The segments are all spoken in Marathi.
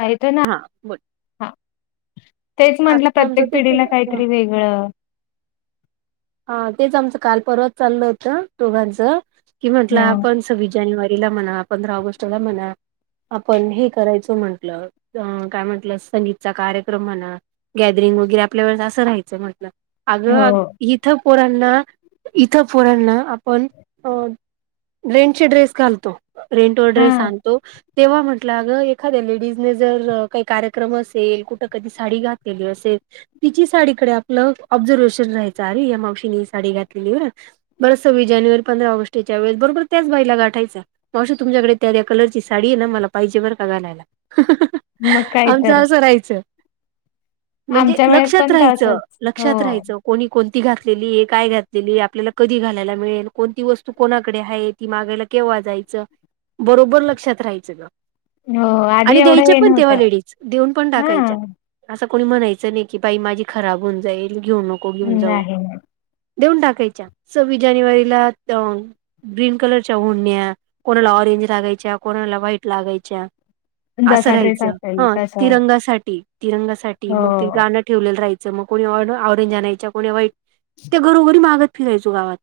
हा, येतोय ना. हा. तेच म्हंणलं आत्ता आमचं प्रत्येक तेच पिढीला काहीतरी वेग ळ. हा, तेच आमचं. काल परवाच चाललं होत, दोघांच. कि म्हंटलं हा आपण सव्वीस जानेवारीला म्हणा. पंधरा ऑगस्टला म्हणा. आपण हे करायचं म्हंटलं. अ काय म्हंटलं. संगीतचा कार्यक्रम म्हणा गॅदरिंग वगैरे. आपल्यावेळेस असं राहायचं म्हटलं. अग हो इथं पोरांना, इथं पोरांना. आपण अ रेंटचे ड्रेस घालतो. रेंटवर हा ड्रेस आणतो तेव्हा म्हटलं. अगं, एखाद्या लेडीजने, जर काही कार्यक्रम असेल. कुठं, कधी साडी घातलेली असेल तिची साडीकडे आपलं, ऑब्झर्वेशन राहायच. अरे, या मावशीने ही साडी घातलेली बरं. बरं सव्वीस जानेवारी, पंधरा ऑगटच्या वेळेस, बरोबर त्याच बाईला गाठायचा. मावशी, तुमच्याकडे त्या - त्या कलरची साडीय ना. मला पाहिजे बरं का, घालायला. [unintelligible] मग [unintelligible] काय आमचं, तर असं राहायचं. म्हणजे, आमच्या वेळेत लक्षात पण राहायचं. तसच हो लक्षात राहायचं. कोणी कोणती घातलेलीय? काय घातलेलीय? आपल्याला, कधी घालायला मिळेल? कोणती वस्तू कोणाकडे हायीत. ती मागायला केव्हा जायचं. बरोबर लक्षात राहायचं ग. हो आधी आणि एवढं द्यायच्या हे पण तेव्हा नव्हतं लेडीज. देऊन पण हा टाकायच्या. असं कोणी, म्हणायचं नाही की, बाई माझी खराब होऊन जाईल. घेऊ नको घेऊन जाऊ नाही ना. देऊन टाकायच्या. सव्वीस जानेवारीला त ग्रीन कलरच्या ओडण्या. कोणाला ऑरेंज लागायच्या. कोणाला व्हाईट लागायच्या. असं जसा ड्रेस राहायचं. ह, असेल तस तिरंगासाठी. तिरंगासाठी. हो मग ते गाण ठेवलेल राहायचं मग कोणी ऑ ऑरेंज आणायच्या कोणी व्हाईट त्या घरोघरी मागत फिरायचो गावात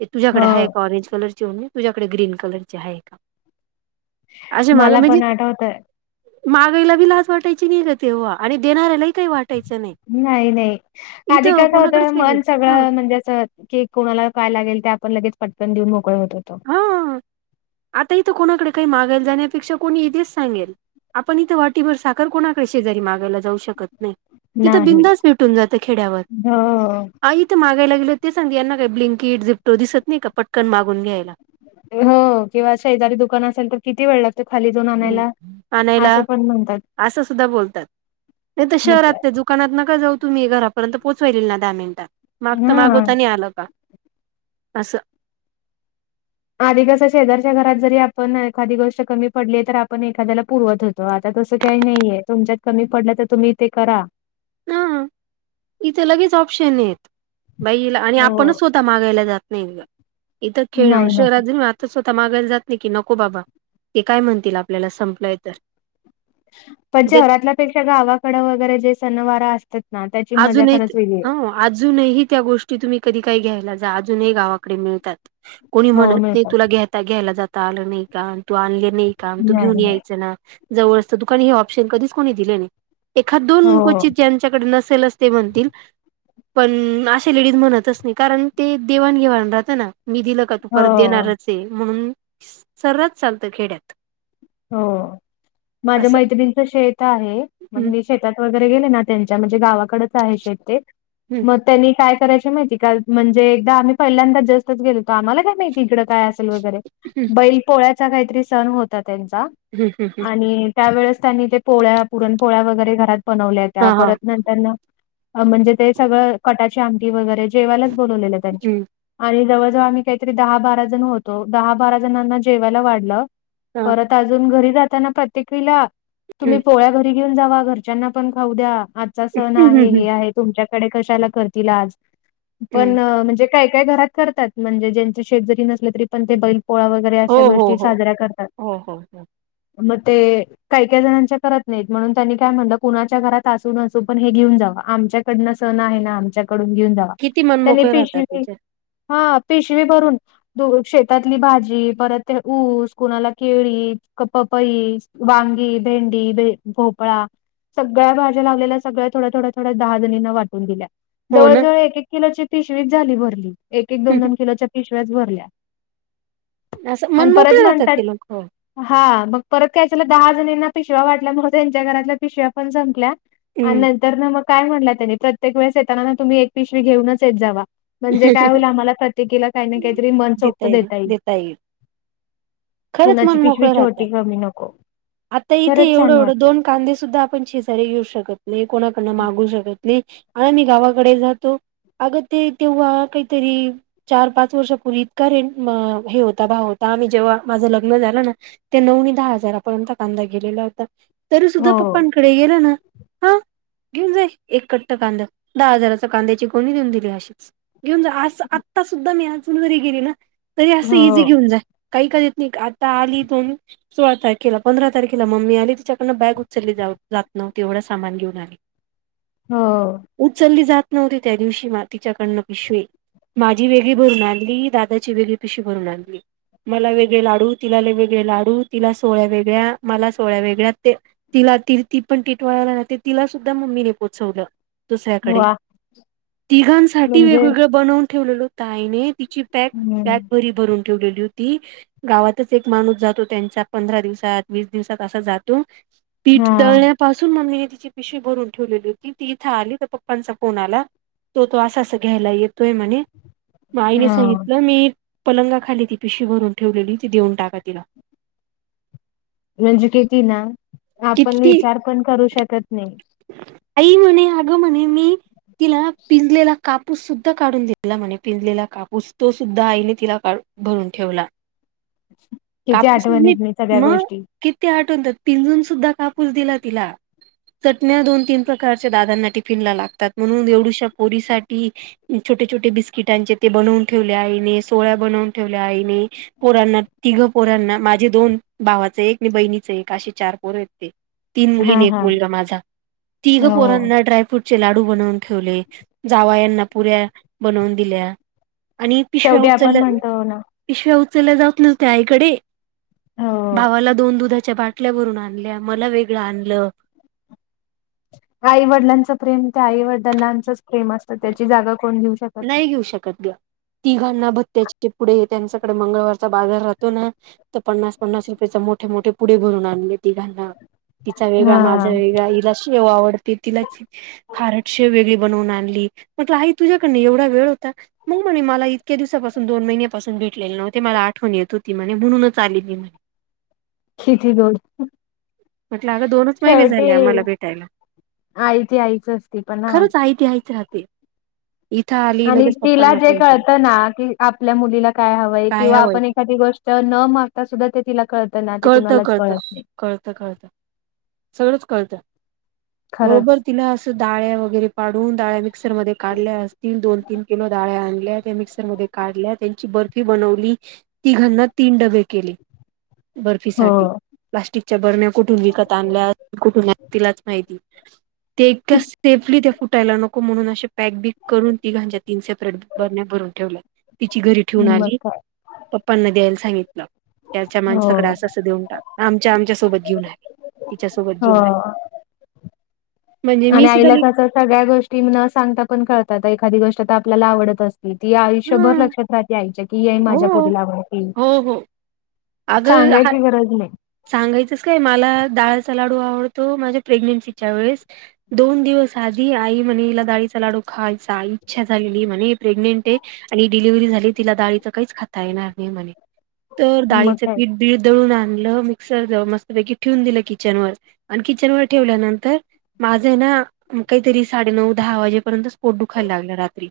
ते हो तुझ्याकडे हाये का ऑरेंज कलर ची ओढणी तुझ्याकडे ग्रीन कलरची हाये का. अशे माग मला म्हणजे पण आठवत मागायला बी लाज वाटायची नाही ग तेव्हा आणि देणाऱ्यालाही काही वाटायचं नाही. नाही नाही आधी इथं कस होत कोणाकडेच पाहिजे मन हं सगळं म्हणजे असं की कोणाला काय लागेल ते आपण लगेच पटकन देऊन मोकळ होत होतो. हां आता हीथ कोणाकडे काही मागायला जाण्यापेक्षा कोणी इथेच सांगेल. आपण इथं वाटीभर साखर कोणाकडे शेजारी मागायला जाऊ शकत नाही. तिथं नाही बिंदास भेटून जाते खेड्यावर हो आई ते मागायला गेले ते सग यांना काही ब्लिंकिट झिपटो दिसत नाही का पटकन मागून घ्यायला. हो किंवा शेजारी दुकान असेल तर किती वेळ लागत. हम् आणयला म्हणतात असं सुद्धा बोलतात. नाही त शहरात ते जुक दुकानात नका जाऊ तुम्ही घरापर्यंत पोहोचवालील दहा मिनिटात मागता हा मागवता नाही आलं का? असं. आधी कस शेजारच्या घरात जरी आपण एखादी गोष्ट कमी पडली तर आपण एखाद्याला पुरवत होत तो आता तसं काही नाहीये तुमच्यात कमी पडलं तर तुम्ही ते करा हम इथं लगेच ऑप्शन आहेत. बाईला आणि हो आपणच स्वतः मागायला जात नाही इथं खेळ नाही शहरा नाही जाऊ या तर स्वतः मागायला जात नाही की नको बाबा ते काय म्हणतील आपल्याला संपलंय तर पण जे शहरातल्यापेक्षा गावाकड वगैरे जे सणवार असतात ना त्याचे अजूनही हो अजूनही त्या गोष्टी तुम्ही कधी काही घ्यायला जा अजूनही गावाकडे मिळतात कोणी हो म्हणत नाही मिळतात तुला घ्याता घ्यायला जाता आलं नाही का तू आणले नाही. थांब तू घेऊन नाही नाही यायचं ना जवळच त दुकाने हे ऑप्शन कधीच कोणी दिल नाही. एखाद दोन हो क्वचित ज्यांच्याकडे नसेलच ते म्हणतील - पण अशे लेडीज म्हणतच नाही कारण ते देवाण घेवान राहत ना मी दिलं का तु हो परत देणारयेच म्हणून सर्वच चालतं खेड्यात. हो माझ्या असं मैत्रिनीच शेत आहे मग हम्म मीच शेतात वगैरे गेले ना त्यांच्या म्हणजे गावाकडच आहे शेत ते हम्म मग त्यांनी काय करायची माहितीय का म्हणजे एकदा आम्ही पहिल्यांदा जस्टच गेलतो आम्हाला काय माहिती इकडं काय असेल वगैरे हम्म बैल पोळ्याचा काहीतरी सण होता त्यांचा हम्म हम्म आणि त्यावेेळेस त्यांनी ते पोळ्या पुरणपोळ्या वगैरे घरात बनवल्या हा होत्या हा परत नंतरन म्हणजे ते सगळं कटाची आमटी वगैरे जेवायलाच बनवलेलं त्यांनी. हम्म आणि जवळजवळ आम्ही काहीतरी दहा बारा जण होतो दहा बारा जणांना जेवायला वाढलं. हा परत अजून घरी जाताना प्रत्येकीला हम्म तुम्ही पोळ्या घरी घेऊन जावा घरच्यांना पण खाऊ द्या आजचा सण हम्म आहे हम्म हे आहे तुमच्याकडे कशाला करतील आज हम्म पण म्हणजे काय काय घरात करतात म्हणजे ज्यांचे शेत जरी नसले तरी पण ते बैल पोळा वगै जरा हो अशा हो गोष्टी हो साजऱ्या करतात. हो हो हो. म ते काही काही जणांच्या करत नाहीत म्हणून त्यांनी काय म्हणलं कुणाच्या घरात असू नसू पण हे घेऊन जावा आमच्या कडन सण आहे ना आमच्याकडून घेऊन जावा किती त्याने मनमोकळे राहतात पिशवी तिचे हा पिशवी भरून दूध शेतातली भाजी परत ते ऊस कुणाला केळी क पपई वांगी भेंडी भे भोपळा सगळ्या भाज्या लागलेल्या सगळ्या थोड्या थोड्या थोड्या दहा जणींना वाटून दिल्या. हो जवळ ना जवळ एक एक किलोची पिशवीच झाली भरली एक एक दोन दोन किलोच्या पिशव्याच भरल्या असं आणि परत मनमोकळे म्हणतात [unintelligible] हा मग परत काय झालं दहा जणींना पिशव्या वाटल्या म्हणून त्यांच्या घरातल्या पिशव्या पण संपल्या. आणि हम्म नंतर ना मग काय म्हणलंय त्यानी प्रत्येक वेळेस येताना ना तुम्ही एक पिशवी घेऊनच येत जावा. म्हणजे काय होईल आम्हाला प्रत्येकीला काही ना काहीतरी मन चोक्त देता येईल. खरंच कुणाची मन पिशवी मोकळं राहतं छोटी कमी नको. आता इथे खरंच एवढं छान एवढं वाटतंय. दोन कांदे सुद्धा आपण शेजारी घेऊ शकत नाही कोणाकडन मागू शकत नाही. आणि गावाकडे जातो अग ते तेव्हा काहीतरी चार पाच वर्ष पूर्वी इतका रे हे होता भाव होता आम्ही जेव्हा माझं लग्न झालं ना ते नऊनी दहा हजारापर्यंत कांदा गेलेला होता तरी सुद्धा हो, पप्पा कडे गेला ना हा घेऊन जाई एक कट्ट कांदा दहा हजाराचा कांद्याची गोणी देऊन दिली अशीच. घेऊन जा अस आत्ता सुद्धा मी अजून जरी गेली ना तरी असं हो, इझी घेऊन जा. काही कध येत नाही आता आली दोन. सोळा तारखेला पंधरा तारखेला मम्मी आली तिच्याकडन बॅग उचलली जाऊ जात नव्हती येवढं सामान घेऊन आली. हं. उचलली जात नव्हती त्या दिवशी मातिच्याकडनं. पिशवी माझी वेगळी भरून आणली दादाची वेगळी पिशवी भरून आणली. मला वेगळे लाडू तिला वेगळे लाडू तिला सोहळ्या वेगळ्या मला सोहळ्या वेगळ्या ते तिला ती ती पण टिटवाळाला राहते तिला सुद्धा मम्मीने पोचवलं. दुसऱ्याकडे, वाह! तिघांसाठी म्हणजे वेगवेगळं बनवून ठेवलेलं होतं आईने तिची पॅक, हं, पॅक बरी भरून ठेवलेली होती. गावातच एक माणूस जातो त्यांचा पंधरा दिवसात, वीस दिवसात असा जातो. पीठ हां, दळण्यापासून मम्मीने तिची पिशवी भरून ठेवलेली होती, ती इथे आली तर पप्पांचा फोन आला तो, तो असा अस घ्यायला येतोय म्हणे म आईने हां. सांगितलं मी पलंगा खाली ती पिशवी भरून ठेवलेली ती देऊन टाका तिला. म्हणजे किती ना, आपण किती विचार पण करू शकत नाही. आई म्हणे, अगं म्हणे मी तिला ना पिंजलेला कापूस सुद्धा काढून दिलेला म्हणे पिंजलेला का कापूस तो सुद्धा आईने तिला का भरून ठेवला. किती कापूस आठवणीत नाही [inaudible] सगळ्या म गोष्टी. किती आठवणतात पिंजून सुद्धा कापूस दिला तिला. चटण्या दोन-तीन प्रकारच्या दादांना टिफिन ला लागतात म्हणून एवढूश्या पोरीसाठी छोटे-छोटे बिस्किटांचे ते बनवून ठेवले आईने, सोळ्या बनवून ठेवल्या आईने. पोरांना, तिघं पोरांना माझे दोन, भावाचं एक आणि बहिणीचं एक असे चार. पोरं आहेत तीन, तीन मुली आणि हां, एक हां. मुलग माझा. तिघं हो. पोरांना ड्रायफ्रूट चे लाडू बनवून ठेवले, जावायांना पुऱ्या बनवून दिल्या. आणि पिशव्या शेवटी उचल आपण म्हणतो ना पिशव्या उचलल्या जात नव्हत्या आईकडे. हो. भावाला दोन दुधाच्या बाटल्या भरून आ आणल्या, मला वेगळं आणलं. आई वडलांचं प्रेम ते आई वडिलांनाचंच प्रेम असतं, त्याची जागा कोण घेऊ नाही घेऊ शकत ग. तिघांना भत्या पुढे, त्यांच्याकडे मंगळवारचा बाजार राहतो ना. तर पन्नास, पन्नास रुपयाचा मोठे-मोठे पुढे भरून आणले तिघांना. तिचा वेगळा, माझा हा वेगळा, हिला - शेव आवडते तिला, खारट शेव वेगळी बनवून आणली, म्हंटलं आई तुझ- कनी एवढा वेळ होता- मग म्हणे मला इतक्या दिवसापासून, दोन महिन्यापासून भेटलेले नव्हते, मला आठवण येत होती म्हणे, म्हणूनच आली मी म्हणे. किती गोड. म्हटलं अगं दोनच महिने शेवटी झाले आम्हाला भेटायला. आई ती आईच असती पण हा. खरंच आई ती आईच राहते. इथं आली आणि लगेच तिला पप्पांना जे फोन केला कळतं ना की, आपल्या मुलीला काय हवंय काय ह किंवा वय आपण एखादी गोष्ट - तर न मागता सुद्धा ते तिला कळतं ना, ते कळतं कुणालाच कळतं कळत नाही. कळतं, कळतं, सगळंच कळतं खरंच बरोबर तिला अस - डाळ्या वगैरे पाडवून डाळ्या - मिक्सर मध्ये काढल्या असतील, दोन-तीन किलो डाळ्या आणल्या, त्या मिक्सर मध्ये काढल्या त्यांची बर - र्फी बनवली, तीघांना तीन डबे केले हो बर्फीसाठी. प्लास्टिकच्या बर्ण्या कुठून विकत आणल्या, कुठून नाहीत, तिलाच माहिती. ते इतकं स्टेफली ते फुटायला नको. म्हणून अशे पॅक बिक करून तिघांचे तीन सेपरेट बरण्या भरून ठेवल्या. तिची घरी - ठेऊन मग आली, काय पप्पांना द्यायला सांगितलं, त्याच्या माणस- हो असं देऊन टाक आमच्या, आमच्या सोबत घेऊन आहे, तिच्या सोबत घेऊन आहे. हो. आणि आईला कसं सगळ्या गोष्टी न सांगता पण कळतात, एखादी गोष्ट तर आपल्याला आवडत असते. ती ह आयुष्यभर लक्षात राहते आईच्या की, ये हो माझ्या पुरीला आवडती. अग हा! सांगायचंस काय, डाळचा लाडू आवडतो माझ्या प्रेग्नेन्सीच्या वेळेस - दोन दिवस आधी, त्यांनी आई म्हणेला डाळीचा लाडो खाय इच्छा झालेली म्हणे प्रेग्नेंट आहे. आणि डिलिव्हरी झाली तिला डाळीच काहीच खाता येणार नाही म्हणे, तर डाळी मग - काय? बीळ दळून आणलं मिक्सर जाऊ मस्तपैकी ठेवून दिलं किचन वर. आणि किचन वर ठेवल्यानंतर- माझं आहे ना, काहीतरी साडेनऊ, दहा वाजेपर्यंत पोट दुखायला लागला रात्री.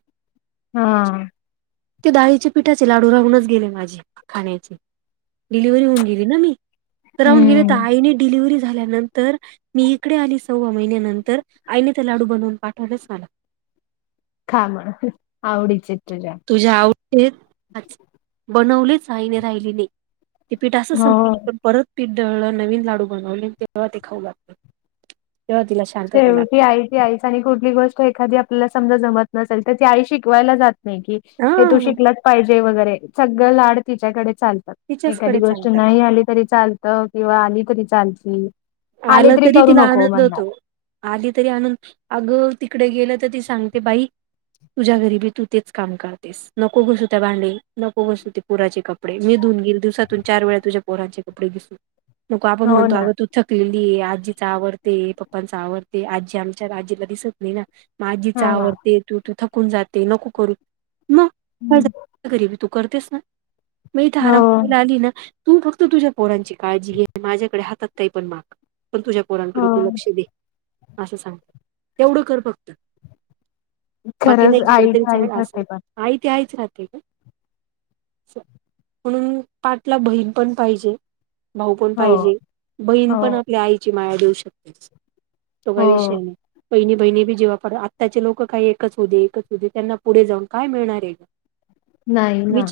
हा. ते डाळीचे पिठाचे लाडू राहूनच गेले, माझे खाण्याचे. डिलिव्हरी होऊन गेली ना मी, तर राहून गेले तर हम्म. आईने डिलिव्ही झाल्यानंतर- मी इकडे आली सव्वा महिन्यानंतर, आईने त्या लाडू बनवून पाठवलेच मला. खा म्हण, आवडीचे तुझ्या. तुझ्या आवड [unintelligible] बनवलीच आहेईने राहिली नाही. ति पीठ असं हो. [unintelligible] परत पीठ दळलं, नवीन लाडू बनवले, तेव्हा ते खाऊ लागले तेव्हा तिला श- शेवटी आईच. ते आईच ऐकुन कुठली गोष्ट एखादी आपल्याला समजा जमत नसेल तर, ती आई शिकवायला जात नाही की- हे तू हा शिकलाच पाहिजे वगैरे, सगळं लाड तिच्याकडे चालते. एखादी तिच्याचकडे गोष्ट चालतात. नाही आली तरी चालत किंवा आली तरी चालती. आली आलं तरी करू तिला नको आनंद होतो. म्हणणार. आली तरी आणनू, अगं तिकडे गेलं तर ती सांगते बाई- तुझ्या घरीबी तू तेच काम करते. नको घसू त्या भांडे, नको घसूते पोराचे कपडे, मीधुन गेल दिवसातून चार वेळा तुझ्या पोराचे कपडे घस- [inaudible] नको आपणो ना. अग पिळली आजीचा आवडते पप्पांचा आवडते आजी आमच्या आजीला दिसत नाही ना. माझीच हां हां. आवडते तू तू थकून जाते नको करू मग. हम्म गरीिबी तू करतेस ना मी हो धारा मला आली ना. तू फक्त तुझ्या पोरांची काळजी घे माझ्याकडे हातात काही पण माग. पण तुझ्या पोरा कडे हो तू लक्ष दे असं सांगते तेवढं कर फक्त. बाकी खरंच नाही गेलं आईच तरीच आहे आईच असेल असते पण आई ते आहेच राहते का. म्हणून पाठला बहीण पण पाहिजे. भाऊ पण हो पाहिजे बहीण हो पण आपल्या आईची माया देऊ शकते. तो हो काय विषय नाही. बहिणी बहिणी बी जेव्हा पड आताचे लोक काही एकच होते एकच होते त्यांना पुढे जाऊन काय मिळणार आहे का? नाही ना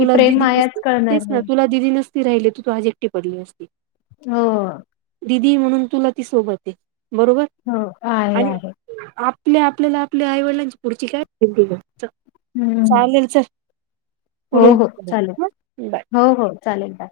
ही प्रेम मायाच कळणार नाही. दी नसती राहिले तू तू आज एकटी पडली असते. हो. दिदी म्हणून तुला ती सोबत आहे बरोबर. हो आहे आणि आहे. आपल्या आपल्याला आपल्या आईवडिलांची पुढची काय. हम्म चालेल च हो हो चालेल ह बाय. हो हो चालेल का.